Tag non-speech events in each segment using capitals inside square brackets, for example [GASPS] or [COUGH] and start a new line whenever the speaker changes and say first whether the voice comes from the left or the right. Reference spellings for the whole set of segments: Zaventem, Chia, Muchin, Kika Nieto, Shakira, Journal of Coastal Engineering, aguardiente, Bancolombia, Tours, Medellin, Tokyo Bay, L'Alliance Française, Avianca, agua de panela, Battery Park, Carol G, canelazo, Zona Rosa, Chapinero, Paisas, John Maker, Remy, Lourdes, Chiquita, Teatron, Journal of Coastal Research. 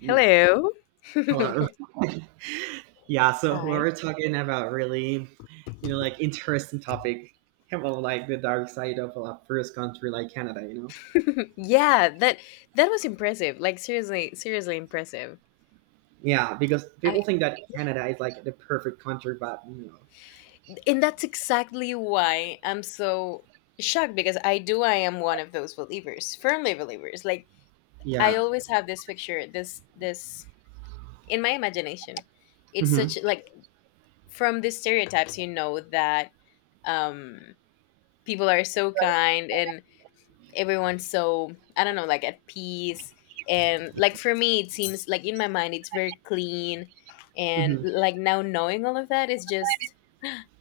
right: Now,
left: Hello. [LAUGHS]
right: hello. [LAUGHS] Yeah, so
left: Hi.
right: we're talking about really, like interesting topic about like the dark side of a first country like Canada, you know?
left: [LAUGHS] Yeah, that was impressive. Like, seriously, seriously impressive.
right: Yeah, because
left: I
right: people think that Canada is like the perfect country, but you know,
left: and that's exactly why I'm so shocked, because I am one of those believers, firmly believers. Like, I
right: yeah.
left: always have this picture, this in my imagination. It's
right: hmm
left: such, like, from these stereotypes that um people are so kind, and everyone's so, I don't know, like at peace, and, like, for me it seems like in my mind it's very clean, and,
right: hmm
left: like, now knowing all of that is just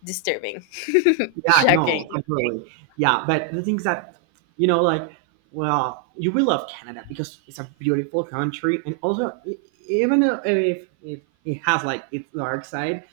left: disturbing, [LAUGHS]
right: Yeah,
left: shocking,
right: no, completely. Yeah, but the things that, you know, like, well, you will love Canada because it's a beautiful country, and also even though if it has like its dark side,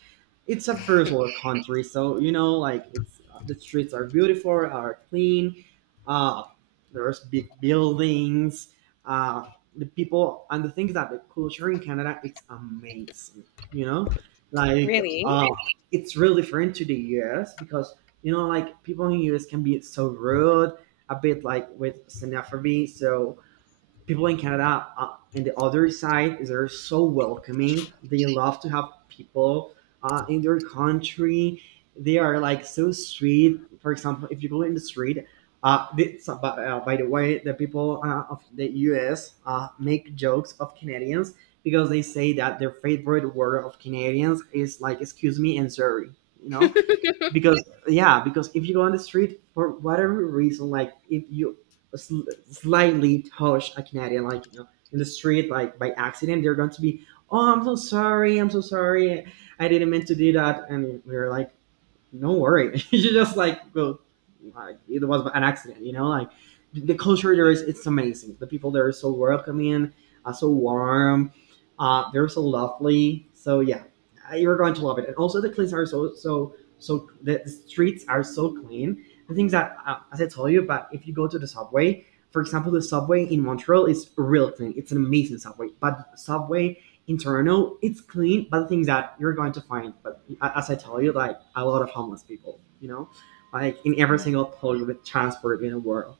right: it's a first world country, so you know, like it's the streets are beautiful, are clean. Uh, there's big buildings. Uh, the people and the things that the culture in Canada, it's amazing. You know, like
left: really.
right: uh, it's real different to the US because you know, like people in US can be so rude, a bit like with xenophobia. So people in Canada and the other side is they're so welcoming. They love to have people in their country. They are like so sweet. For example, if you go in the street, by the way, the people of the U.S. Make jokes of Canadians because they say that their favorite word of Canadians is like "excuse me" and "sorry." You know, because yeah, because if you go on the street for whatever reason, like if you sl- slightly touch a canadian, like you know, in the street, like by accident, they're going to be, "Oh, I'm so sorry, I'm so sorry, I didn't mean to do that," and we are like, "No worry." [LAUGHS] You just like go. Like, it was an accident, you know. Like the it's amazing. The people there are so welcoming, so warm. They're so lovely. So yeah, you're going to love it. And also the cleans are so. The streets are so clean. The things that, as I told you, but if you go to the subway, for example, the subway in Montreal is real clean. It's an amazing subway. But subway internal. It's clean, but the things that you're going to find, but as I tell you, like a lot of homeless people, you know, like in every
left: Yeah.
right: single public transport in the world,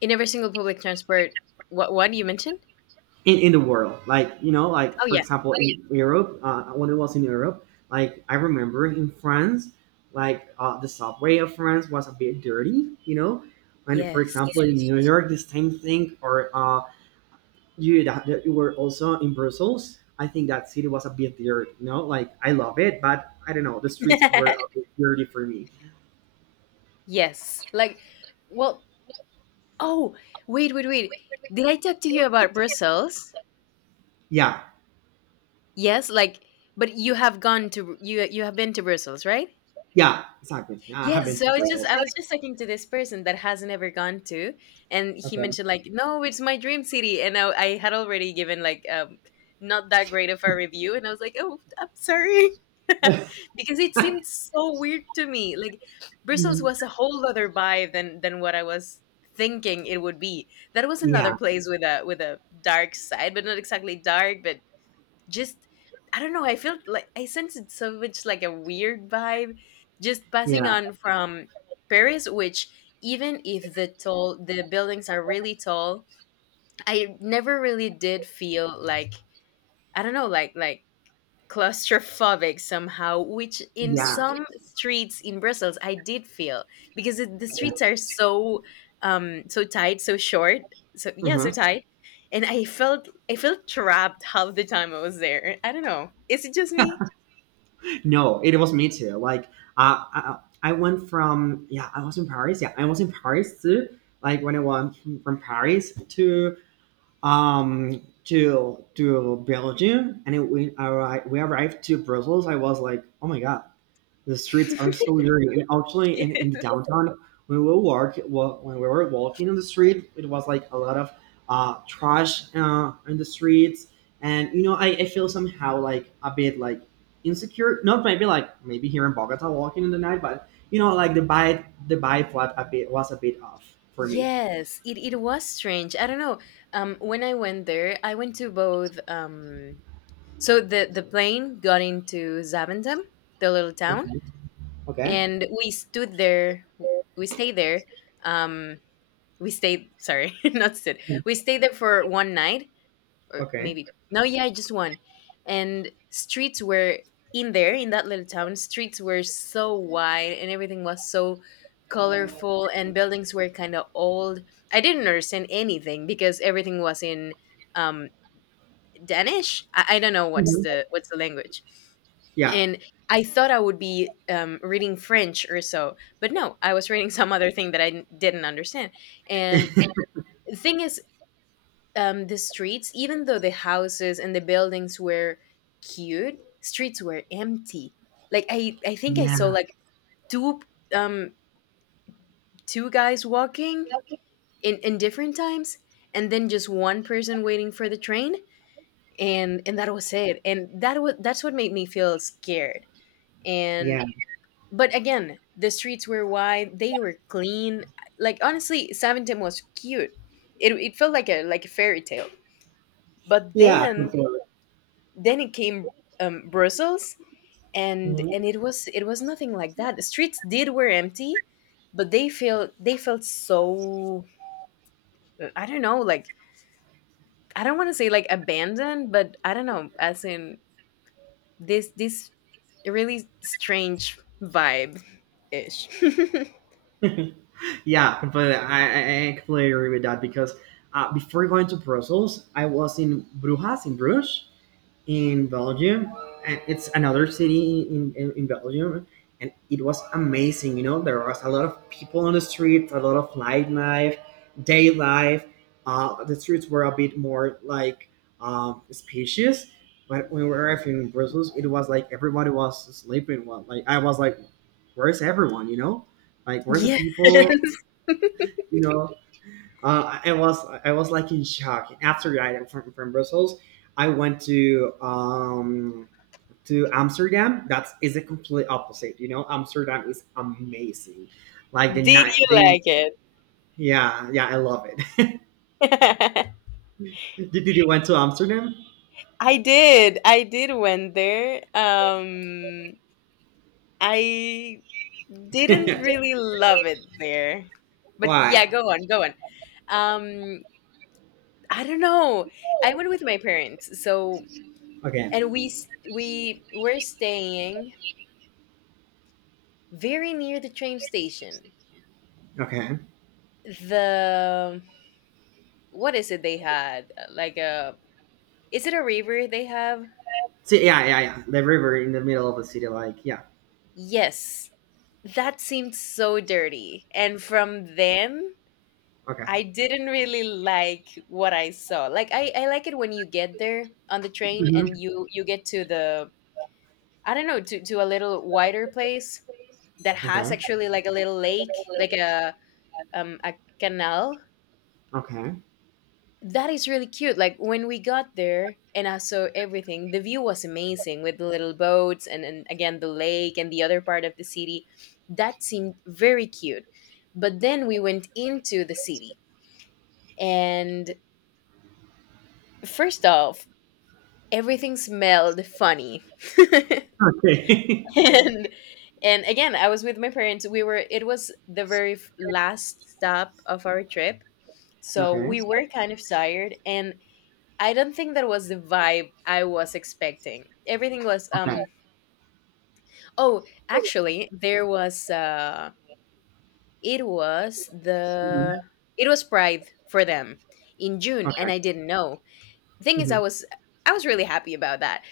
left: In every single public transport, what one you mentioned?
right: in the world, like you know, like
left: Oh,
right: for
left: yeah.
right: example, in Europe, when it was in Europe, like I remember in France, the subway of France was a bit dirty, you know, and for
left: Yes.
right: example in New York, the same thing, or you that you were also in Brussels. I think that city was a bit weird, you know? Like I love it, but I don't know, the streets were a
left: [LAUGHS]
right: bit dirty for me.
left: Yes. Like, well, oh, wait, wait, wait. Did I talk to you about Brussels?
right: Yeah.
left: Yes, like, but you have been to Brussels, right?
right: Yeah, exactly. Yeah, I have
left: Yes,
right: been to
left: so I just
right: Brussels.
left: I was just talking to this person that has never gone to, and he
right: Okay.
left: mentioned, like, no, it's my dream city, and I had already given, like, not that great of a review, and I was like, oh, I'm sorry, [LAUGHS]
right: [LAUGHS]
left: because it seemed so weird to me. Like, Brussels
right: Mhm.
left: was a whole other vibe than what I was thinking it would be. That was another
right: Yeah,
left: place with a dark side, but not exactly dark, but just, I don't know, I felt like I sensed so much like a weird vibe just passing
right: yeah,
left: on from Paris, which, even if the buildings are really tall, I never really did feel like, I don't know, like claustrophobic somehow, which in
right: yeah.
left: some streets in Brussels I did feel because it, the
right: Yeah.
left: streets are so, so tight, so short, so yeah, so
right: Uh-huh.
left: tight, and I felt trapped half the time I was there. I don't know. Is it just me?
right: No, it was me too. Like, uh, I, I went from yeah, I was in Paris. Yeah, I was in Paris too. Like when I went from Paris to to Belgium, and we arrived to Brussels. I was like, oh my god, the streets are so dirty. And actually, in the
left: [LAUGHS]
right: downtown, when we when we were walking on the street, it was like a lot of trash in the streets, and you know, I feel somehow like a bit like insecure. Not maybe like maybe here in Bogota walking in the night, but you know, like the vibe was a bit off for
left: Yeah.
right: me.
left: Yes, it was strange. I don't know. When I went there, I went to both. So the plane got into Zaventem, the little town,
right: Okay.
left: and we stayed there, um we stayed, sorry, [LAUGHS] not stood,
right: Okay.
left: we stayed there for one night, or
right: Okay.
left: maybe no, yeah, just one. And streets were in that little town, streets were so wide, and everything was so colorful, and buildings were kind of old. I didn't understand anything because everything was in, um Danish. I don't know what's the language.
right: Yeah.
left: And I thought I would be, reading French or so, but no, I was reading [LAUGHS] some other thing that I didn't understand. And the thing is, the streets, even though the houses and the buildings were cute, streets were empty. Like, I think I saw
right: Yeah.
left: like two, um, two guys walking in different times, and then just one person waiting for the train, and that was it. And that's what made me feel scared. And
right: Yeah.
left: but again, the streets were wide, they were clean, like, honestly, Saventum was cute, it felt like a fairy tale, but
right: Yeah.
left: then
right: Completely.
left: then it came, Brussels. and
right: Mhm.
left: and it was nothing like that, the streets did were empty, but they felt so, I don't know, like, I don't want to say like abandoned, but I don't know, as in, this really strange vibe ish. [LAUGHS]
right: [LAUGHS] Yeah. Completely. I completely agree with that because before going to Brussels, I was in Brujas in Bruges, in Belgium, and it's another city in Belgium, and it was amazing. You know, there was a lot of people on the streets, a lot of night life, day life. The streets were a bit more like spacious, but when we were arriving in Brussels, it was like everybody was sleeping. Well, like I was like, where's everyone? You know, like where's the
left: Yeah. [LAUGHS]
right: people? [LAUGHS] You know, uh, I was I was like in shock. After I from Brussels, I went to Amsterdam, that's is the complete opposite. You know, Amsterdam is amazing. Like the
left: Did you
right: night, they
left: like it?
right: yeah, yeah, I love it.
left: [LAUGHS] I
right: [LAUGHS] Did you went to Amsterdam?
left: did. I did went there. I didn't
right: [LAUGHS]
left: really love it there, but yeah,
right: Why?
left: go on, go on. Um, I don't know. I went with my parents, so,
right: Okay,
left: and we were staying very near the train station.
right: okay.
left: The What is it they had? Like, a is it a river they have?
right: See, yeah, yeah, yeah. The river in the middle of the city, like yeah.
left: Yes, that seemed so dirty, and from then
right: Okay.
left: I didn't really like what I saw. Like, I like it when you get there on the train and
right: Mhm.
left: you get to the I don't know, to a little wider place that has
right: Okay.
left: actually like a little lake, like a canal.
right: Okay.
left: That is really cute. Like, when we got there and I saw everything, the view was amazing with the little boats, and again, the lake and the other part of the city. That seemed very cute. But then we went into the city, and first off, everything smelled funny. [LAUGHS]
right: Okay.
left: and and again, I was with my parents, we were it was the very last stop of our trip,
right: [LAUGHS]
left: so
right: okay.
left: we were kind of tired, and I don't think that was the vibe I was expecting. Everything was
right: Okay.
left: um Oh, actually, there was it was
right: Mhm.
left: the it was pride for them in June, and
right: Okay.
left: I didn't know. Thing is, i
right: Mhm.
left: was i was really happy about that,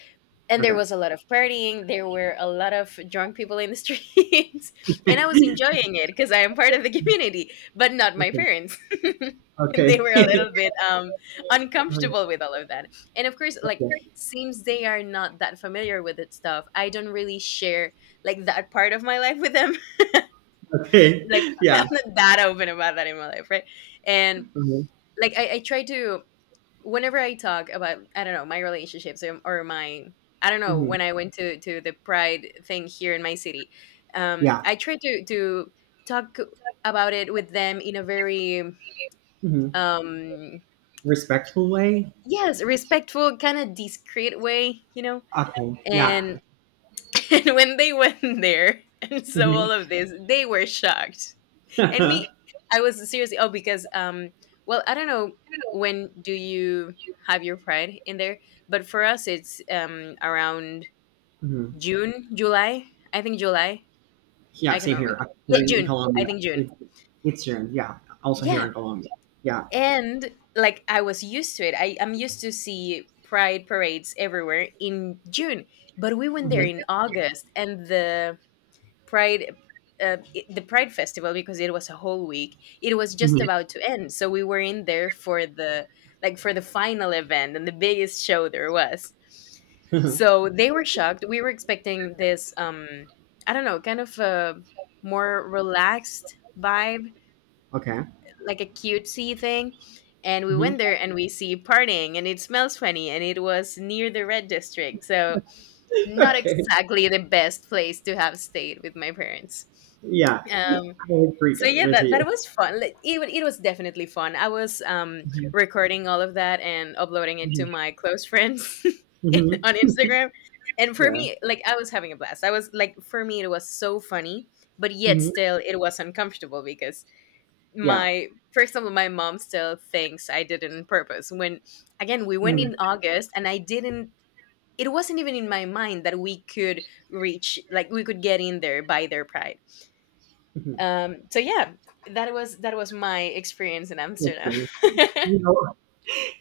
left: and there
right: Okay.
left: was
right: [LAUGHS]
left: a lot of partying, there were a lot of drunk people in the streets. [LAUGHS] And I was enjoying it because I am part of the community, but not my
right: Okay.
left: parents. [LAUGHS] They
right: Okay.
left: were a
right: [LAUGHS]
left: little bit,
right: okay.
left: uncomfortable with all of that, and of course, like,
right: Okay.
left: since they are not that familiar with it stuff, I don't really share like that part of my life with them.
right: Okay.
left: [LAUGHS] Like,
right: Yeah.
left: I'm not that open about that in my life, right. And,
right: Mhm,
left: like, I try to, whenever I talk about, I don't know, my relationships, or my I don't know,
right: mhm.
left: when I went to the pride thing here in my city,
right: Yeah,
left: I try to talk about it with them in a very,
right: mhm.
left: um
right: Respectful way?
left: yes, respectful, kind of discreet way.
right: Okay, yeah.
left: And [LAUGHS] and when they went there [LAUGHS] and saw all
right: Mhm.
left: of this, they were shocked. And me, I was seriously, oh, because, well, I don't know, when do you have your pride in there? But for us it's, around
right: Mhm. [LAUGHS]
left: June, July, I think July,
right: Yeah,
left: I
right: same
left: cannot really
right: here. I
left: yeah,
right: here in
left: June, I
right: Colombia.
left: think June.
right: It's it's June, yeah. Also here
left: Yeah.
right: in Colombia. Yeah.
left: And, like, I was used to it, I'm used to see pride parades everywhere in June. But we went there
right: Mhm.
left: in August, and Pride, the Pride Festival, because it was a whole week, it was just about to end. So we were in there for the final event and the biggest show there was.
right: Mhm.
left: So they were shocked. We were expecting this, I don't know, kind of a more relaxed vibe,
right: [LAUGHS] Okay.
left: like a cutesy thing. And we
right: Mhm.
left: went there and we see partying and it smells funny, and it was near the red district. So
right: [LAUGHS]
left: not
right: Okay.
left: exactly the best place to have stayed with my parents.
right: Yeah.
left: Um,
right: I agree
left: so yeah,
right: with
left: that, that
right: you.
left: was fun. Like, it was definitely fun. I was,
right: Mhm.
left: recording all of that and uploading it to
right: Mhm.
left: my close friends [LAUGHS]
right: Mhm.
left: on Instagram. And for
right: Yeah.
left: me, like, I was having a blast. I was like, for me, it was so funny, but yet
right: Mhm.
left: still, it was uncomfortable because,
right: Yeah.
left: my for example, my mom still thinks I did it on purpose, when again we went
right: Mhm.
left: in August and I didn't it wasn't even in my mind that we could reach like we could get in there by their pride.
right: Mhm.
left: So yeah, that was my experience in
right: Makes
left: Amsterdam.
right: sense. You know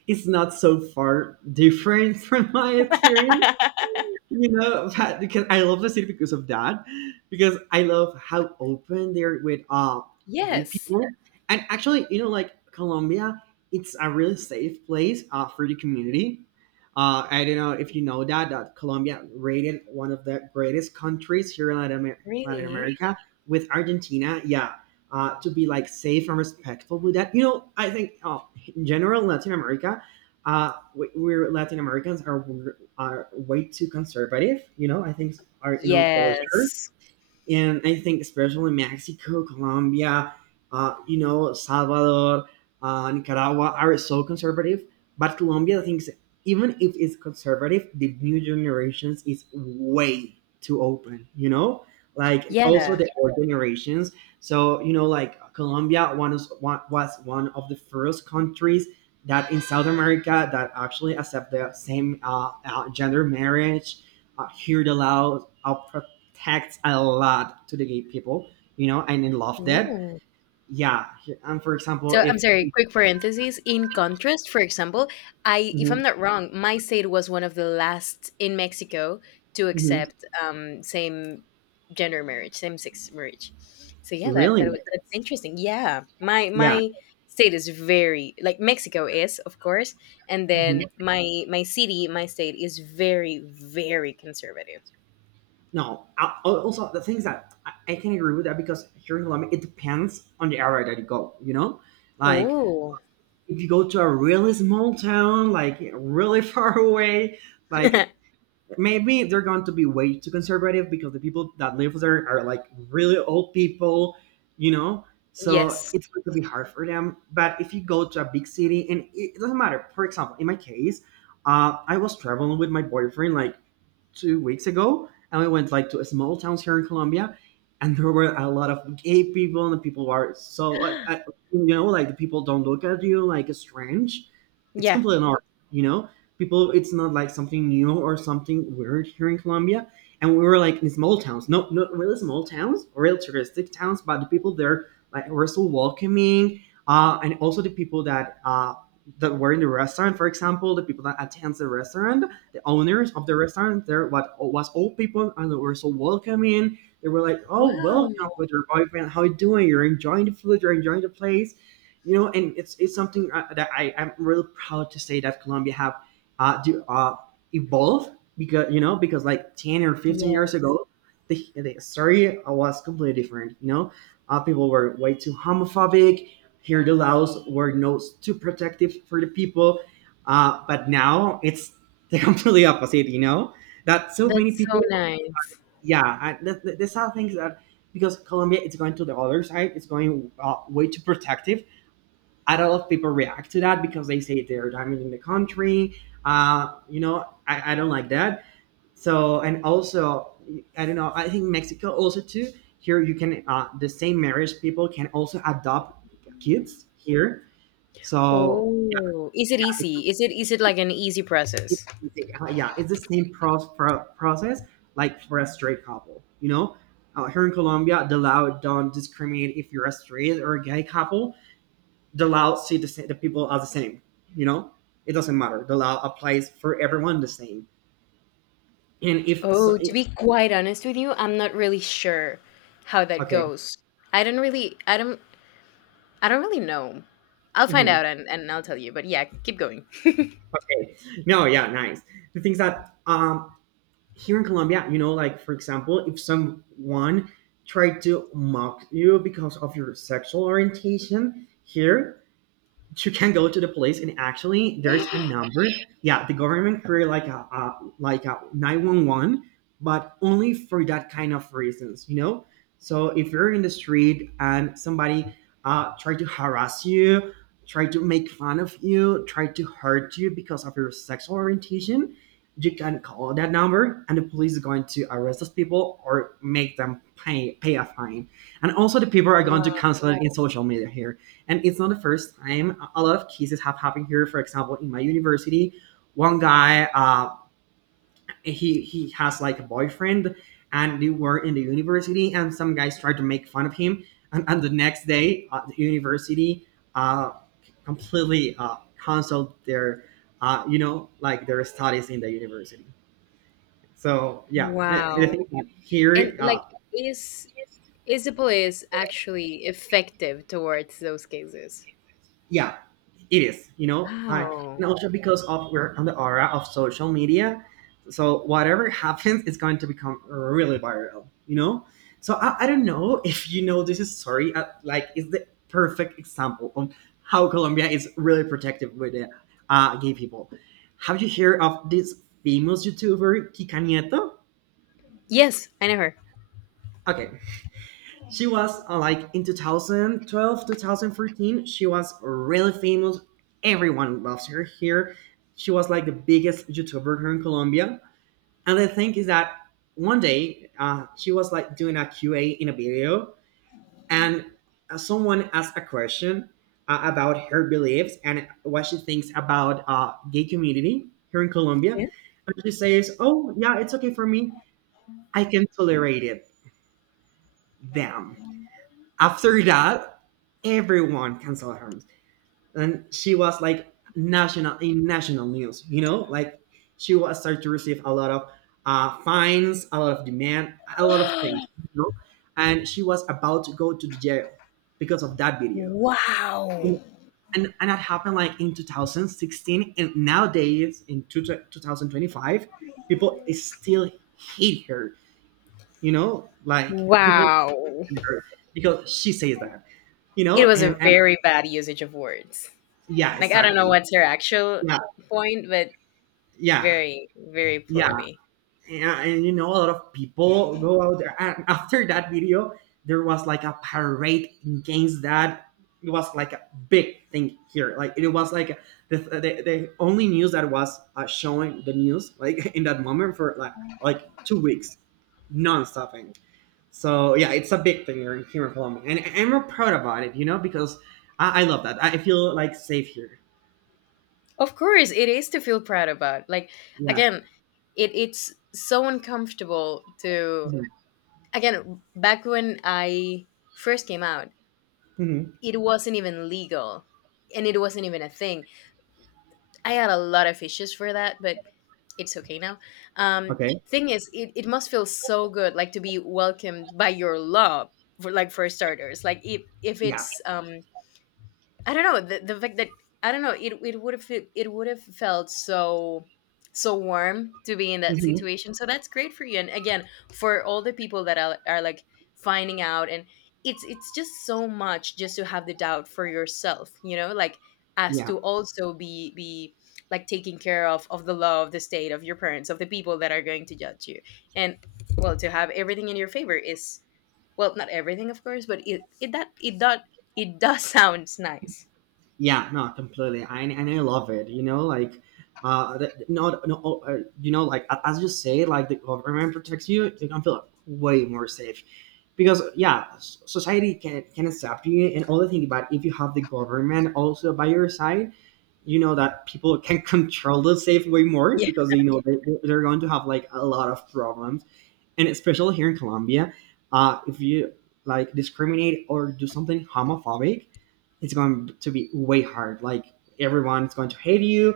right: it's not so far different [LAUGHS] from my experience.
left: [LAUGHS]
right: You know, but- because I love the city because of that, because I love how open they're with gay
left: Yes.
right: people, and actually, you know, like Colombia, it's a really safe place for the community. I don't know if you know that Colombia rated one of the greatest countries here in Latin
left: Really.
right: America with Argentina. Yeah, to be like safe and respectful with that. You know, I think in general Latin America, we're Latin Americans are way too conservative. You know, I think our you know culture
left: Yes.
right: and I think especially Mexico, Colombia, you know, Salvador, Nicaragua are so conservative. But Colombia thinks even if it's conservative, the new generations is way too open. You know, like also
left: Yeah.
right: the old generations. So you know, like was one of the first countries that in South America that actually accept the same gender marriage. Here the law tagged a lot to the gay people, you know, and I love that.
left: Ooh.
right: Yeah. And for example,
left: So I'm
right: if
left: sorry, quick parentheses. In contrast, for example, I if I'm
right: Mhm,
left: not wrong, my state was one of the last in Mexico to
right: mhm,
left: accept, same gender marriage, same sex marriage. So yeah,
right: really,
left: that's interesting. Yeah. My
right: yeah,
left: my state is very, like Mexico is, of course, and
right: mhm.
left: then my city, my state is very, very conservative.
right: No. Also, the things that I can agree with that because here in Colombia, it depends on the area that you go, you know, like
left: Oh.
right: if you go to a really small town, like really [LAUGHS] far away, like
left: [LAUGHS]
right: maybe they're going to be way too conservative because the people that live there are like really old people, you know. So
left: Yes.
right: it's going to be hard for them. But if you go to a big city, and it doesn't matter. For example, in my case, I was traveling with my boyfriend like 2 weeks ago, and we went like to a small towns here in Colombia, and there were a lot of gay people, and the people are so,
left: [GASPS]
right: you know, like the people don't look at you like strange. It's
left: Yeah.
right: completely normal, you know people it's not like something new or something weird here in Colombia. And we were like in small towns, no, not really small towns, real touristic towns, but the people there like were so welcoming, and also the people that that were in the restaurant, for example, the people that attends the restaurant, the owners of the restaurant, there what was old people and they were so welcoming. They were like, "Oh, welcome
left: Wow.
right: with your boyfriend. How you doing? You're enjoying the food. You're enjoying the place." You know, and it's something that I am really proud to say that Colombia have uh, do, uh, evolve because you know because like 10 or 15 years
left: Yes.
right: ago the story was completely different you know, people were way too homophobic, here the laws were no too protective for the people, but now it's the [LAUGHS] completely opposite, you know, that so many
left: That's so
right: people
left: nice.
right: yeah these are things that because colombia it's going to the other side, it's going way too protective, a lot of people react to that because they say they're damaging the country. You know, I don't like that. So, and also, I don't know, I think Mexico also too, here you can, the same marriage people can also adopt kids here. So, yeah,
left: Oh, is it
right: yeah, it's,
left: easy? Is it like an easy
right: it's,
left: process?
right: yeah, it's the same process like for a straight couple, you know? Here in Colombia, the law don't discriminate if you're a straight or a gay couple. The law see the people are the same, you know? It doesn't matter, the law applies for everyone the same. And if so,
left: Oh, to be quite honest with you, I'm not really sure how that
right: okay.
left: goes. I don't really I don't I don't really know. I'll find out,
right: mhm,
left: and I'll tell you, but yeah, keep going.
right: okay. No, yeah, nice. The things that here in Colombia, you know, like for example, if someone tried to mock you because of your sexual orientation here, you can go to the police, and actually there's a
left: [GASPS]
right: number. Yeah, the government created like a like a 911, but only for that kind of reasons, you know. So if you're in the street and somebody try to harass you, try to make fun of you, try to hurt you because of your sexual orientation, you can call that number and the police is going to arrest those people or make them pay a fine. And also the people are going to
left: Wow.
right: cancel it in social media here. And it's not the first time. A lot of cases have happened here. For example, in my university, one guy, he has like a boyfriend, and they were in the university, and some guys tried to make fun of him. And the next day, the university uh, completely canceled their, like their studies in the university. So yeah, I
left: Wow.
right: think that
left: And,
right: here
left: like, is is the police actually effective towards those cases?
right: yeah, it is, you know. I
left: Wow.
right: And also because of we're on the aura of social media, so whatever happens it's going to become really viral, you know. So I don't know if you know this, is sorry, like it's the perfect example of how Colombia is really protective with gay people. Have you heard of this famous YouTuber Kika Nieto?
left: Yes, I know her.
right: Okay. She was like in 2012, she was really famous. Everyone loves her here. She was like the biggest YouTuber here in Colombia. And the thing is that one day she was like doing a Q&A in a video, and someone asked a question about her beliefs and what she thinks about gay community here in Colombia. And she says, "Oh yeah, it's okay for me. I can tolerate it. Damn." After that, everyone canceled her, and she was like national, in national news. You know, like she was started to receive a lot of fines, a lot of demand, a lot of
left: Yeah.
right: things. You know, and she was about to go to the jail because of that
left: [GASPS]
right: video.
left: Wow.
right: And that happened like in 2016, and nowadays in 2025, people is still hate her, you know, like people
left: Wow.
right: hate her because she says that, you
left: It
right: know.
left: was
right: And
left: a very bad usage of words.
right: yeah,
left: Like, I don't know
right: exactly.
left: what's her actual
right: Yeah,
left: point, but
right: yeah,
left: very, very
right: yeah.
left: poorly.
right: And you know, a lot of people go out there. And after that video, there was like a parade against that. It was like a big thing here. Like it was like the only news that was showing the news like [LAUGHS] in that moment for like 2 weeks, non-stopping. So yeah, it's a big thing here in Colombia, and we're proud about it. You know, because I love that. I feel like safe here.
left: Of course, it is to feel proud about. Like,
right: Yeah.
left: again, it's so uncomfortable to,
right: Mhm.
left: again, back when I first came out,
right: Mhm.
left: it wasn't even legal, and it wasn't even a thing. I had a lot of issues for that, but it's okay now. Um,
right: Okay.
left: Thing is, it must feel so good, like to be welcomed by your love, for, like, for starters. Like, if
right: Yeah.
left: it's, I don't know, the fact that I don't know, it would have felt so warm to be in that
right: Hmm.
left: situation. So that's great for you. And again, for all the people that are like finding out, and it's just so much, just to have the doubt for yourself, like, as
right: Yeah,
left: to also be like taking care of the law, of the state, of your parents, of the people that are going to judge you. And well, to have everything in your favor is, well, not everything of course, but it that it does [LAUGHS] sounds nice.
right: yeah, no, completely. I And I love it. You know, like, the, no, no, oh, you know, like a- as you say, like the government protects you, you can feel way more safe, because yeah, s- society can accept you and all the things. But if you have the government also by your side, you know that people can [LAUGHS] control the safe way more
left: Yeah.
right: because they know they're going to have like a lot of problems, and especially here in Colombia, if you like discriminate or do something homophobic, it's going to be way hard. Like everyone's going to hate you.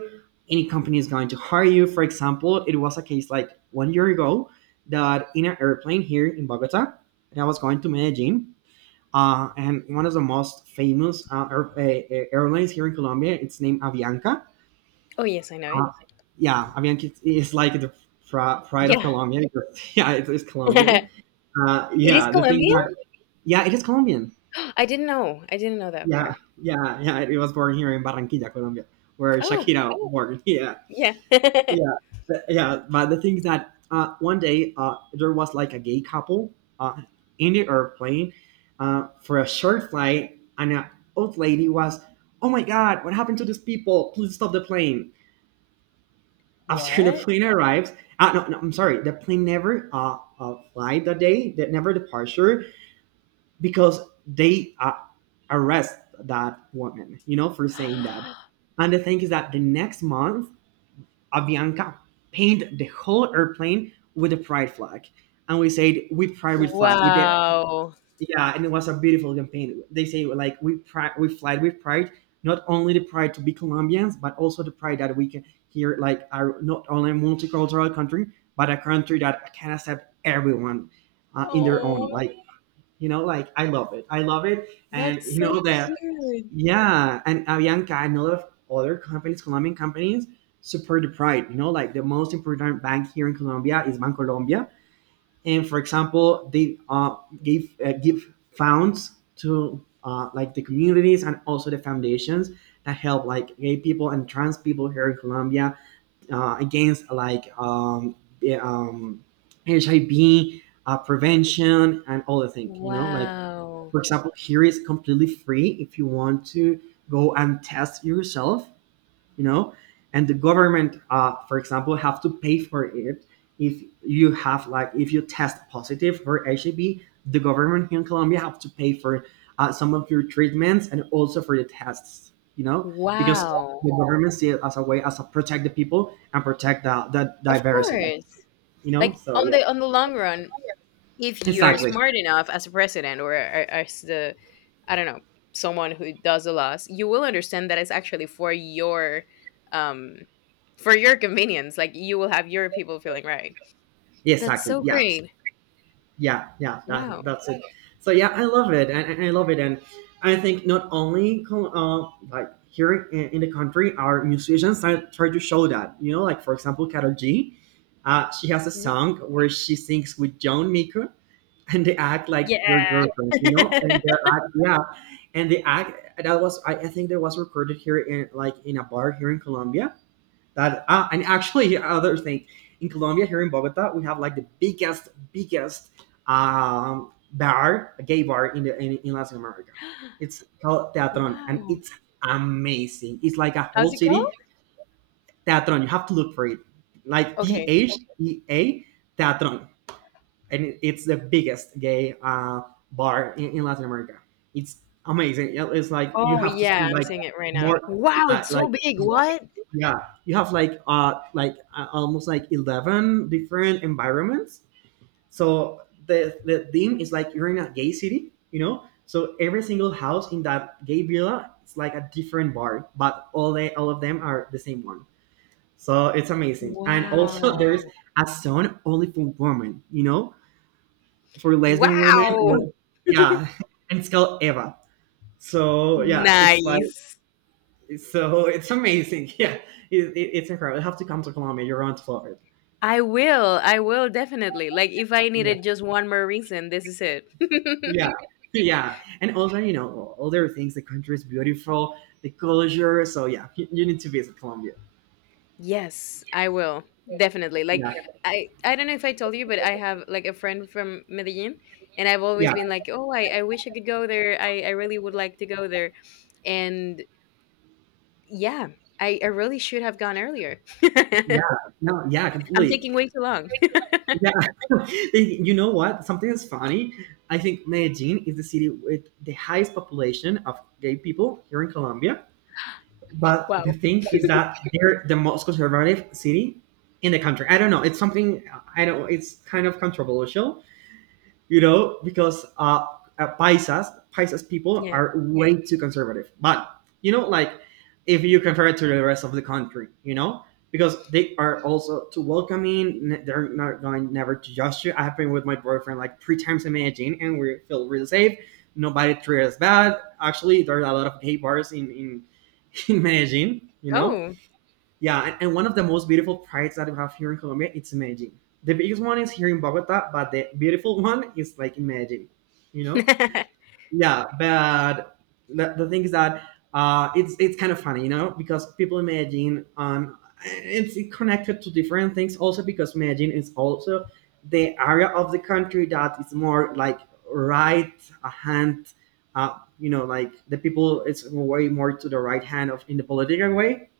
right: Any company is going to hire you. For example, it was a case like 1 year ago that in an airplane here in Bogota, and I was going to Medellin, and one of the most famous airlines here in Colombia, it's named Avianca.
left: Oh, yes, I know it.
right: Uh, yeah, Avianca is like the pride of
left: Yeah.
right: Colombia because [LAUGHS] yeah, it's Colombian.
left: [LAUGHS] It is
right: Yeah, the thing
left: Colombian?
right: that yeah, it is Colombian.
left: [GASPS] I didn't know. I didn't know that
right: Yeah,
left: part.
right: yeah, yeah. It was born here in Barranquilla, Colombia, where
left: Oh,
right: Shakira was born. [LAUGHS] Yeah,
left: yeah. [LAUGHS]
right: yeah. Yeah. But the thing is that one day there was like a gay couple uh, in the airplane, for a short flight, and an old lady was, "Oh my God, what happened to these people? Please stop the plane." After the
left: What?
right: plane arrives, no, no, I'm sorry, the plane never flight that day, that never departure because they arrest that woman, you know, for saying that. And the thing is that the next month, Avianca painted the whole airplane with a pride flag, and we said we pride with flag. We did,
left: Wow.
right: yeah, and it was a beautiful campaign. They say like we pride, we fly with pride, not only the pride to be Colombians, but also the pride that we can here like are not only a multicultural country, but a country that can accept everyone in their own
left: Oh,
right: like, you know, like I love it. I love it. And
left: that's
right: you
left: so
right: know that
left: cute.
right: yeah, and Avianca and a lot of other companies, Colombian companies, support the pride. You know, like the most important bank here in Colombia is Bancolombia, and for example, they give funds to like the communities and also the foundations that help like gay people and trans people here in Colombia against the, um, HIV prevention and all the things. You know, like
left: Wow.
right: for example, here is completely free if you want to go and test yourself, you know, and the government, for example, have to pay for it if you have like if you test positive for HIV, the government here in Colombia have to pay for some of your treatments and also for the tests, you know, because
left: Wow.
right: the government see it as a way as a protect the people and protect the
left: Of
right: diversity,
left: course.
right: you know.
left: Like,
right: So
left: on
right: yeah,
left: the long run, if you're
right: exactly,
left: smart enough as a president, or as the, I don't know, someone who does the laws, you will understand that it's actually for your, um for your convenience. Like, you will have your people feeling right.
right: yeah,
left: That's
right: exactly,
left: so
right: yeah.
left: great.
right: Yeah, yeah,
left: Wow.
right: that's it. So yeah, I love it, and I love it. And I think not only like here in the country, our musicians are, try to show that, you know, like for example Carol G, she has a
left: Yeah,
right: song where she sings with John Maker, and they act like their
left: yeah.
right: girlfriend, you know, and they
left: [LAUGHS]
right: act, yeah, and they act, that was I think that was recorded here in like in a bar here in Colombia. That and actually other thing, in Colombia, here in Bogota, we have like the biggest bar a gay bar in in Latin America. It's called Teatron, and
left: Wow.
right: it's amazing. It's like a
left: How's
right: whole
left: it
right: city.
left: called?
right: Teatron. You have to look for it, like T
left: Okay.
right: H E A, Teatron. And it's the biggest gay bar in Latin America. It's amazing. Yeah, it's like you
left: Oh
right: have to
left: yeah,
right: spend
left: I'm
right: like
left: seeing it right now.
right: more
left: Wow,
right: uh,
left: it's
right: like
left: so big. What?
right: yeah you have like almost like 11 different environments. So theme is like you're in a gay city, you know, so every single house in that gay villa it's like a different bar, but all they all of them are the same one. So it's amazing, and also [LAUGHS]
left: Wow.
right: there's a zone only for women, you know, for lesbian women,
left: Wow.
right: or
left: [LAUGHS]
right: yeah [LAUGHS] and it's called Eva. So yeah, it's like
left: Nice.
right: so it's amazing. [LAUGHS] Yeah, it's incredible. You have to come to Colombia. You're on to Florida.
left: I will. I will definitely. Like, if I
right: Yeah,
left: needed just one more reason, this is it.
right: yeah,
left: [LAUGHS]
right: [LAUGHS] yeah. And also, you know, all other things. The country is beautiful. The culture. So yeah, you need to visit Colombia.
left: Yes, I will. Definitely. Like,
right: Yeah,
left: I don't know if I told you, but I have like a friend from Medellin, and I've always
right: yeah,
left: been like, "Oh, I wish I could go there. I really would like to go there." And yeah, I really should have gone earlier.
right: yeah.
left: [LAUGHS]
right: No, yeah,
left: I'm
right: completely.
left: taking way too long.
right: Yeah. [LAUGHS] You know what? Something that's funny. I think Medellin is the city with the highest population of gay people here in Colombia.
left: [LAUGHS]
right: But the
left: Wow.
right: thing is that they're the most conservative city in the country. I don't know. It's something I don't. It's kind of controversial, you know, because Paisas people
left: Yeah.
right: are way too conservative. But you know, like if you compare it to the rest of the country, you know, because they are also too welcoming. They're not going never to judge you. I have been with my boyfriend like three times in Medellin, and we feel really safe. Nobody treats us bad. Actually, there are a lot of gay bars in [LAUGHS] in Medellin, you know,
left: Oh.
right: yeah, and one of the most beautiful prides that we have here in Colombia, it's Medellin. The biggest one is here in Bogota, but the beautiful [LAUGHS] one is like in Medellin, you know?
left: [LAUGHS]
right: Yeah, but the thing is that it's kind of funny, you know, because people in Medellin, it's connected to different things also because Medellin is also the area of the country that is more like right hand, you know, like the people, it's way more to the right hand of in the political way.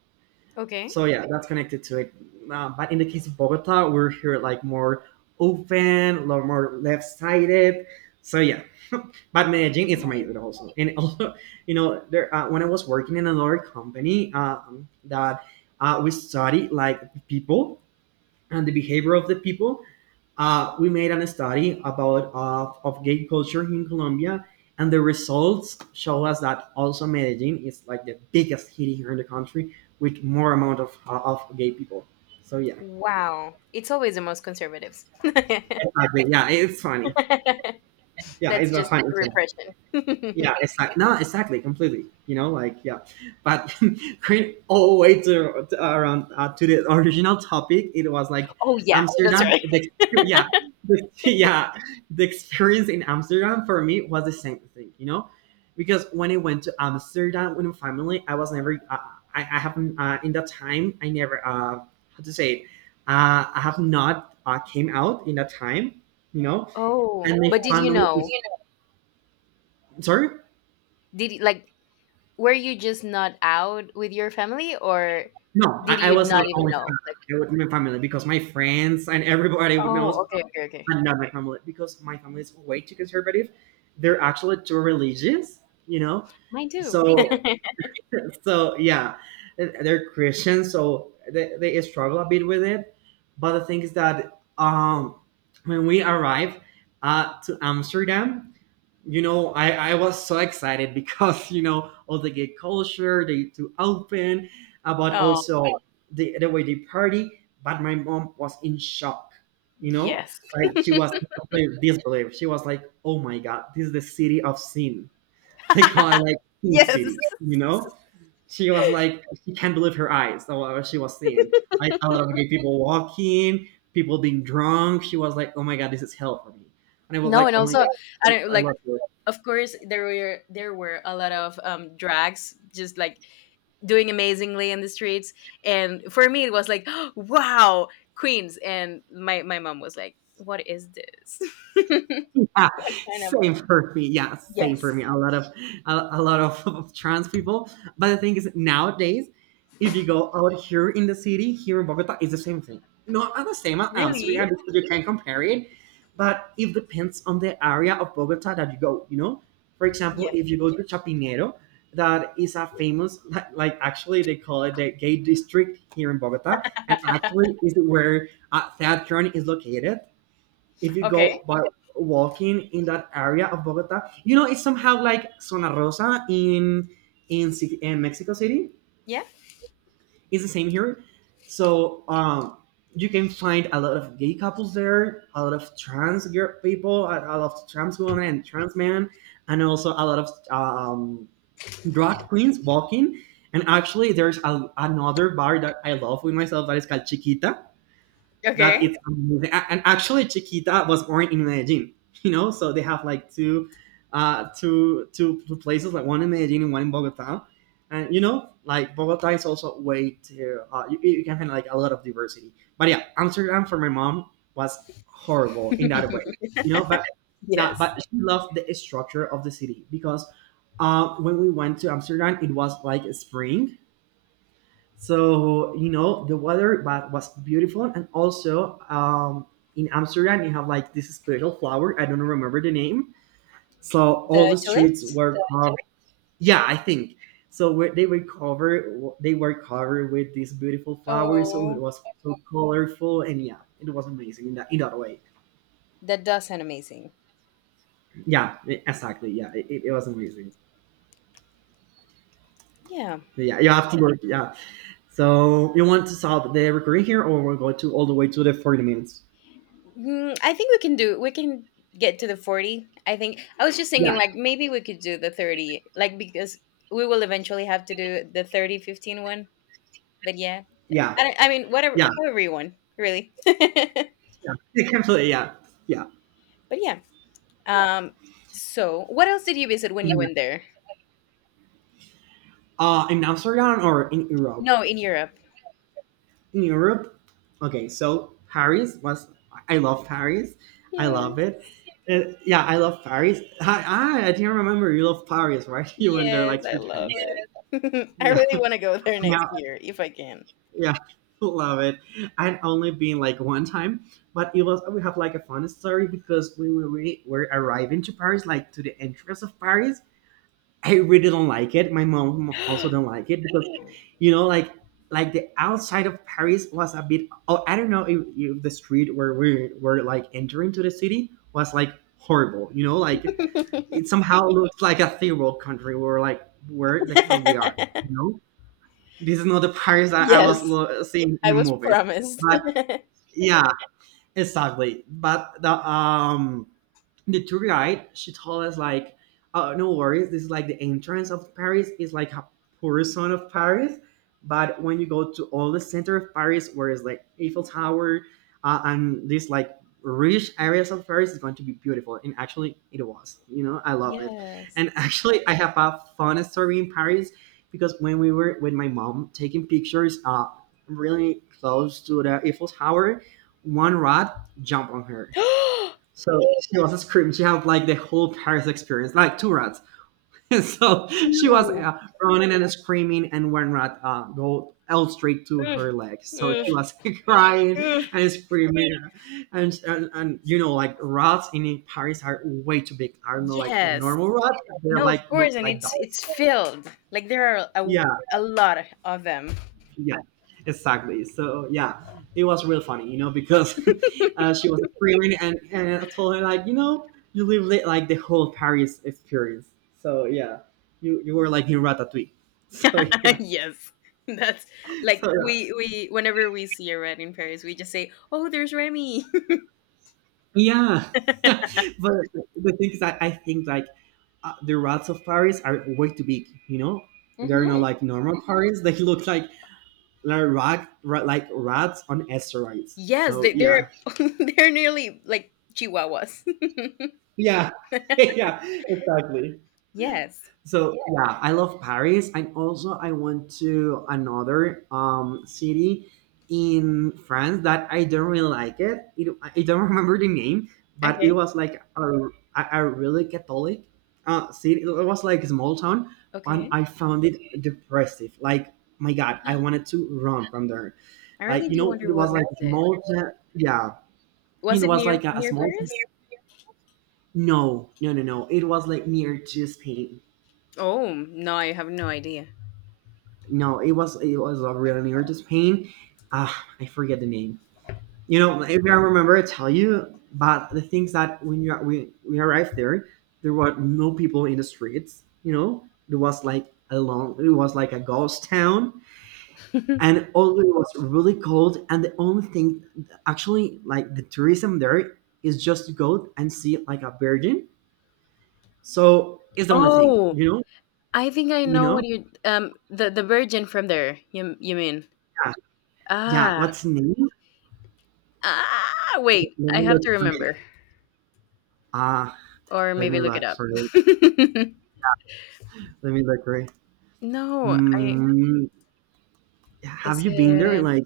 left: Okay.
right: So yeah, that's connected to it. But in the case of Bogota, we're here like more open, a lot more left-sided. So yeah, [LAUGHS] but Medellin is
left: Nice.
right: amazing also. And [LAUGHS] also, you know, there when I was working in another company, that we study like people and the behavior of the people we made a study about of gay culture in Colombia, and the results show us that also Medellin is like the biggest city here in the country with more amount of gay people. So yeah,
left: Wow. It's always the most conservatives. [LAUGHS]
right: exactly. Yeah, it's funny. Yeah,
left: That's
right: it's a
left: just
right: funny thing.
left: repression.
right: Yeah,
left: [LAUGHS]
right: it's like no, exactly, completely, you know, like yeah but [LAUGHS] going all the way to around to the original topic it was like
left: Oh yeah, that's
right: Amsterdam
left: right.
right: yeah [LAUGHS] yeah the experience in Amsterdam for me was the same thing, you know, because when I went to Amsterdam with my family I was never I haven't in that time I never how to say it I have not came out in that time, you
left: [LAUGHS]
right: know. And
left: Oh,
right: my
left: but did you
right: family is
left: know?
right: sorry.
left: Like, were you just not out with your family, or
right: No,
left: did
right: I
left: you
right: was
left: not
right: not
left: even
right: only family.
left: know? Like,
right: I was with my family because my friends and everybody would know,
left: oh, okay, okay, okay.
right: and not my family because my family is way too conservative. They're actually too religious, you know.
left: Mine too.
right: So
left: [LAUGHS]
right: so yeah, they're Christians, so they struggle a bit with it. But the thing is that when we arrived to Amsterdam, you know, I was so excited [LAUGHS] because you know all the gay culture, they to open, about right.
left: Oh
right: Also the way they party. But my mom was in shock, you know,
left: yes.
right: like she was in complete disbelief. She was like, "Oh my god, this is the city of sin." [LAUGHS] They call it
left: [LAUGHS]
right: like sin
left: Yes.
right: city, you know. She was like, she can't believe her eyes of what she was seeing. Like a lot of gay people walking, people being drunk. She was like, "Oh my god, this is hell for me," and I was
left: No,
right: like,
left: and
right: "Oh my
left: also I
right: god,
left: don't
right: I
left: like.
right: love you."
left: Of course, there were a lot of drags, just like doing amazingly in the streets. And for me, it was like, [GASPS] wow, Queens. And my mom was like, what is this? [LAUGHS]
right: Yeah,
left: What kind of.
right: same for me. Yeah, same for
left: Yes,
right: me. A lot of [LAUGHS] of trans people. But the thing is, nowadays, if you go out here in the city, here in Bogota, it's the same thing. Not at the same as
left: really?
right: Amsterdam because you can compare it, but it depends on the area of Bogota that you go. You know, for example,
left: Yes.
right: if you go to Chapinero, that is a famous like actually they call it the gay district here in Bogota, and actually is where Theatron is located if you
left: Okay.
right: go by walking in that area of Bogota, you know it's somehow like Zona Rosa in Mexico City.
left: Yeah.
right: It's the same here, so you can find a lot of gay couples there, a lot of trans girl people, a lot of trans women and trans men, and also a lot of drag queens walking. And actually, there's another bar that I love with myself that is called Chiquita that
left: Okay.
right: it's amazing. And actually, Chiquita was born in Medellin, you know, so they have like two, two places, like one in Medellin and one in Bogota. And you know, like Bogota is also way to you, you can find like a lot of diversity. But yeah, Amsterdam for my mom was horrible in that way,
left: [LAUGHS]
right: you know. But yeah,
left: Yes?
right: but she loved the structure of the city because when we went to Amsterdam, it was like spring, so you know the weather was beautiful, and also in Amsterdam you have like this special flower. I don't remember the name. So all
left: The
right: the streets
left: tulips.
right: were, yeah, I think. So where they were covered with these beautiful flowers. So it
left: Oh,
right: was so colorful, and yeah, it was amazing in that way.
left: that does sound amazing.
right: Yeah, exactly. Yeah, it was amazing.
left: Yeah.
right: But yeah, you have to work. Yeah. So you want to solve the recurring here, or we'll go to all the way to the 40 minutes.
left: I think we can do. We can get to the 40. I think I was just
right: Yeah,
left: thinking like maybe we could do the 30, like, because we will eventually have to do the 30 15 one. But yeah,
right: yeah,
left: I don't- I mean, whatever,
right: yeah.
left: however you want, really. [LAUGHS] But
right: Yeah, yeah, completely. Yeah, yeah.
left: yeah. Um. So, what else did you visit when you
right: In,
left: went there?
right: in Amsterdam or in Europe?
left: No, in Europe.
right: In Europe, okay. So Paris was. I love Paris. I love
left: Yes.
right: it. Yeah, I love Paris. I didn't remember you love Paris, right? [LAUGHS] You went there
left: Yes,
right: like
left: I
right: three times.
left: love it. [LAUGHS] I
right: Yeah,
left: really want to go there next
right: yeah,
left: year if I can.
right: yeah. [LAUGHS] Love it. I'd only been like one time, but it was we have like a fun story because when were arriving to Paris, like to the entrance of Paris, I really don't like it. My mom also don't like it because, you know, like the outside of Paris was a bit. Oh, I don't know if the street where we were like entering to the city was like horrible. You know, like it
left: [LAUGHS]
right: somehow looks like a third world country. We were like, where the hell we are? You know, this is not the Paris that I
left: Yes,
right: was seeing in
left: I
right: the
left: was
right: movies.
left: promised.
right: But yeah, exactly. But the tour guide she told us like oh no worries this is like the entrance of Paris is like a portion of Paris but when you go to all the center of Paris where it's like Eiffel Tower and these like rich areas of Paris is going to be beautiful and actually it was, you know, I
left: [LAUGHS]
right: love it.
left: Yes.
right: And [LAUGHS] actually I have a fun story in Paris because when we were with my mom taking pictures really close to the Eiffel Tower one rat jumped on
left: [GASPS]
right: her
left: Two.
right: so she was a screaming. She had like the whole Paris experience, like two rats. [LAUGHS] So she was running and screaming, and one rat go out straight to
left: Ugh,
right: her leg. So she
left: ugh,
right: was [LAUGHS] crying
left: ugh.
right: and screaming, and you know like rats in Paris are way too big. Are not like
left: Yes.
right: normal rats. They're
left: No, of
right: like look
left: course, and
right: like
left: it's
right: dogs.
left: it's filled. Like, there are a,
right: Yeah.
left: a lot of them.
right: Yeah, exactly, so yeah it was real funny, you know, because [LAUGHS] she was screaming, and I told her like you know you live like the whole Paris experience. So yeah, you were like in Ratatouille. [LAUGHS] So
left: [LAUGHS]
right: yeah.
left: Yes. That's like,
right: So
left: we whenever we see a red in Paris, we just say, "Oh, there's Remy."
right: yeah, yeah. [LAUGHS] But the thing is that I think like the rats of Paris are way too big, you know,
left: [LAUGHS]
right: they're not
left: Hmm.
right: like normal Paris, they look like rat, rat like rats on asteroids.
left: Yes,
right: So
left: they, they're
right: yeah
left: [LAUGHS] they're nearly like chihuahuas. [LAUGHS]
right: yeah [LAUGHS] yeah exactly.
left: Yes.
right: So yeah, I love Paris, and also I went to another city in France that I don't really it. I don't [LAUGHS] remember the name, but it
left: Okay.
right: was like a really Catholic city. It was like a small town, and
left: Okay.
right: I found it depressive. Like my God, I wanted to run from there.
left: I
right: Like
left: really
right: you
left: do
right: know,
left: wonder
right: it was
left: what was
right: like a
left: it.
right: small. [LAUGHS] Town. Yeah,
left: Was
right: it
left: it
right: was
left: near
right: like a
left: near
right: small.
left: Paris?
right: No, no, no, no. It was like near to Spain.
left: Oh no, I have no idea.
right: No, it was a really artist pain. Ah, I forget the name. You know, if I remember, I tell you. But the things that when you we arrived there, there were no people in the streets. You know, it was like a long, it was like a ghost town,
left: [LAUGHS]
right: and although it was really cold, and the only thing actually like the tourism there is just to go and see like a virgin. So it's the only thing.
left: Oh, I think I
right: You
left: know what
right: know,
left: you the virgin from there. You mean.
right: yeah, yeah.
left: Ah.
right: What's the name?
left: ah? Wait,
right: Let
left: I
right: me
left: have
right: look
left: to
right: for
left: remember,
right: it. Ah,
left: or
right: let me
left: maybe look it
right: look
left: up.
right: for it.
left: [LAUGHS]
right: Let me look for it.
left: No, I,
right: Mm, have
left: is
right: you been there?
left: it?
right: Like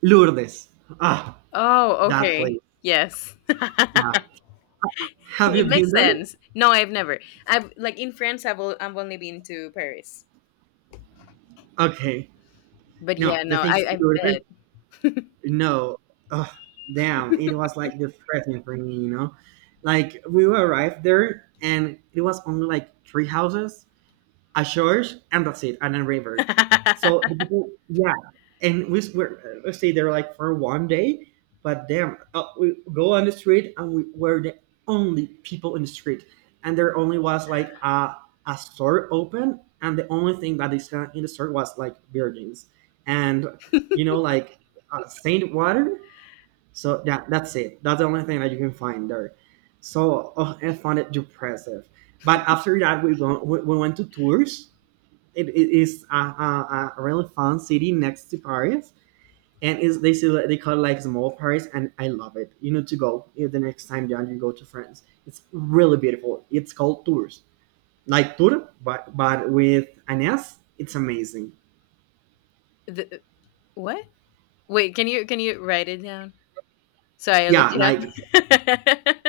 right: Lourdes. Ah,
left: Oh,
right: that place.
left: okay. Yes. [LAUGHS]
right: Yeah. Have you
left: It makes
right: been there?
left: sense. No, I've never. I've like, in France I've I've only been to Paris.
right: Okay.
left: But yeah,
right: No, the
left: no,
right: thing
left: I
right: is
left: I
right: Lourdes.
left: bet.
right: No. Oh, damn. It was like depressing for me, you know? Like we arrived there and it was only like three houses a church, and that's it, and a river. So the
left: [LAUGHS]
right: people, yeah, and we were stay there like for one day, but damn, we go on the street and we were the only people in the street, and there only was like a store open, and the only thing that is in the store was like virgins, and you know like saint water. So yeah, that's it. That's the only thing that you can find there. So oh, I found it depressive. But after that, we went to Tours, it is a really fun city next to Paris, and is they say like- they call it like small Paris, and I love it. You need to go, you know, the next time John you go to France. It's really beautiful. It's called Tours, like tour, but with an S. It's amazing.
left: The, what? Wait, can you write it down? So I look
right: Yeah,
left: it
right: like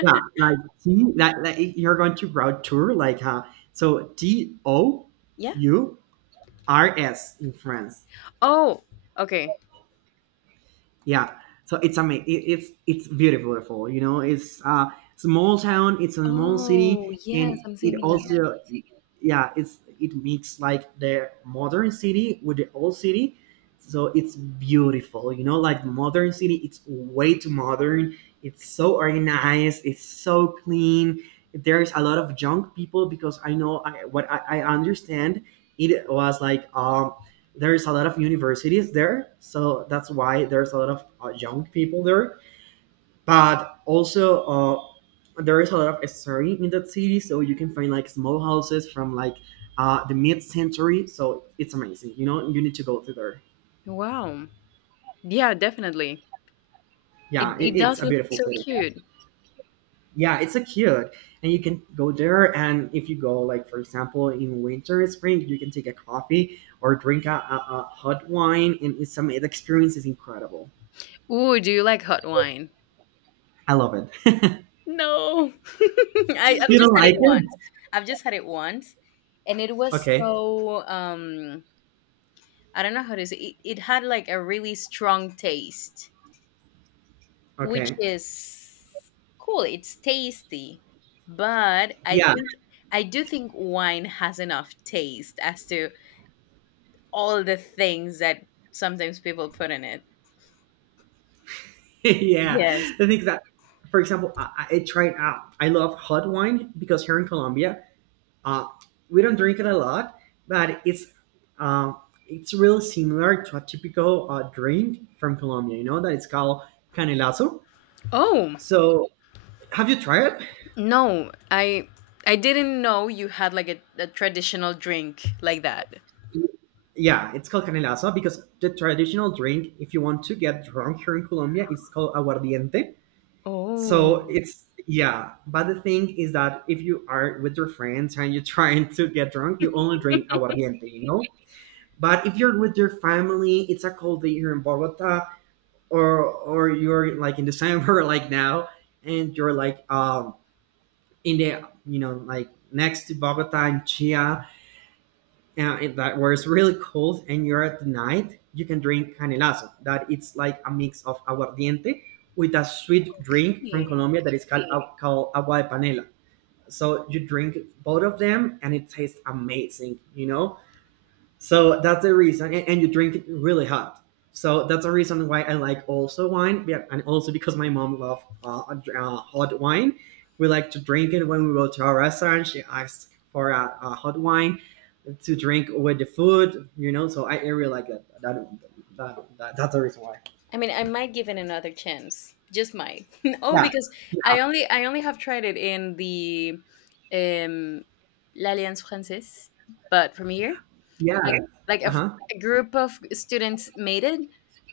right: yeah,
left: [LAUGHS]
right: like T, like you're going to route tour, like so T O
left: Yeah.
right: U R S in France.
left: Oh, okay.
right: Yeah, so it's amazing, it's beautiful, you know, it's a small town, it's a small
left: Oh,
right: city,
left: yes,
right: and
left: I'm
right: it
left: seeing it now.
right: also yeah it's it makes like the modern city with the old city. So it's beautiful, you know, like the modern city it's way too modern, it's so organized, it's so clean. There's a lot of junk people because I know I understand it was like there is a lot of universities there, so that's why there's a lot of young people there. But also, there is a lot of history in that city, so you can find like small houses from like the mid-century. So it's amazing. You know, you need to go to there.
left: Wow. Yeah, definitely. It
right: Yeah, it,
left: it
right: it's
left: does
right: a
left: look
right: beautiful
left: so
right: city.
left: cute.
right: Yeah, it's a cute, and you can go there. And if you go, like for example, in winter, spring, you can take a coffee or drink a hot wine, and it's some. The experience is incredible.
left: Ooh, do you like hot wine?
right: I love it. [LAUGHS]
left: No. [LAUGHS] I've
right: You
left: just
right: don't
left: had it
right: like
left: once.
right: it?
left: I've just had it once, and it was
right: Okay.
left: so I don't know how to say it. It had like a really strong taste, which
right: Okay.
left: is cool. It's tasty, but
right: Yeah.
left: I do think wine has enough taste as to all the things that sometimes people put in it.
right: [LAUGHS] Yeah.
left: Yes.
right: The thing is that, for example, I tried out. I love hot wine because here in Colombia, uh, we don't drink it a lot, but uh, it's really similar to a typical drink from Colombia. You know that it's called canelazo.
left: Oh,
right: So have you tried it?
left: no. I didn't know you had like a traditional drink like that.
right: Yeah, it's called canelazo because the traditional drink, if you want to get drunk here in Colombia, it's called aguardiente.
left: Oh,
right: So it's yeah, but the thing is that if you are with your friends and you're [LAUGHS] trying to get drunk, you only drink aguardiente, you know. But if you're with your family, it's a cold day here in Bogota, or you're like in December [LAUGHS] like now, and you're like in the you know like next to Bogota and Chia, and that where it's really cold and you're at night, you can drink canelazo. That it's like a mix of aguardiente with a sweet drink from
left: really?
right: Colombia that is called, called agua de panela. So you drink both of them and it tastes amazing, you know? So that's the reason, and you drink it really hot. So that's the reason why I like also wine, yeah, and also because my mom loves hot wine. We like to drink it when we go to a restaurant. She asks for a hot wine to drink with the food, you know. So I really like that. That's the reason why.
left: I mean, I might give it another chance. Just might. [LAUGHS] Oh,
right: Yeah,
left: because
right: yeah,
left: I only have tried it in the um L'Alliance Française, but from here,
right: yeah,
left: like, a,
right: uh huh,
left: a group of students made it,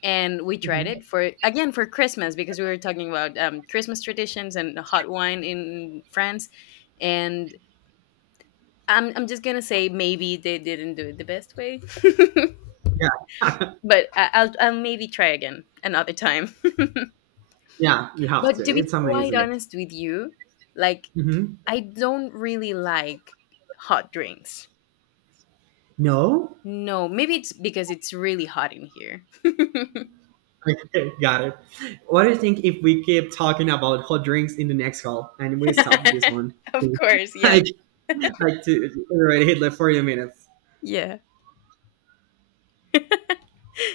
left: and we tried
right: hmm,
left: it, for again, for Christmas, because we were talking about Christmas traditions and hot wine in France. And I'm just going to say maybe they didn't do it the best way. [LAUGHS]
right: yeah,
left: But I'll maybe try again another time. [LAUGHS]
right: yeah. You have
left: But
right: to.
left: to be
right: It's
left: quite
right: amazing.
left: honest with you, like,
right: Hmm.
left: I don't really like hot drinks.
right: No,
left: No, maybe it's because it's really hot in here.
right: [LAUGHS] okay, got it. What do you think if we keep talking about hot drinks in the next call and we stop this
left: [LAUGHS]
right: one?
left: Of course,
right: [LAUGHS]
left: yes.
right: like, like to already hit like 40 minutes.
left: Yeah.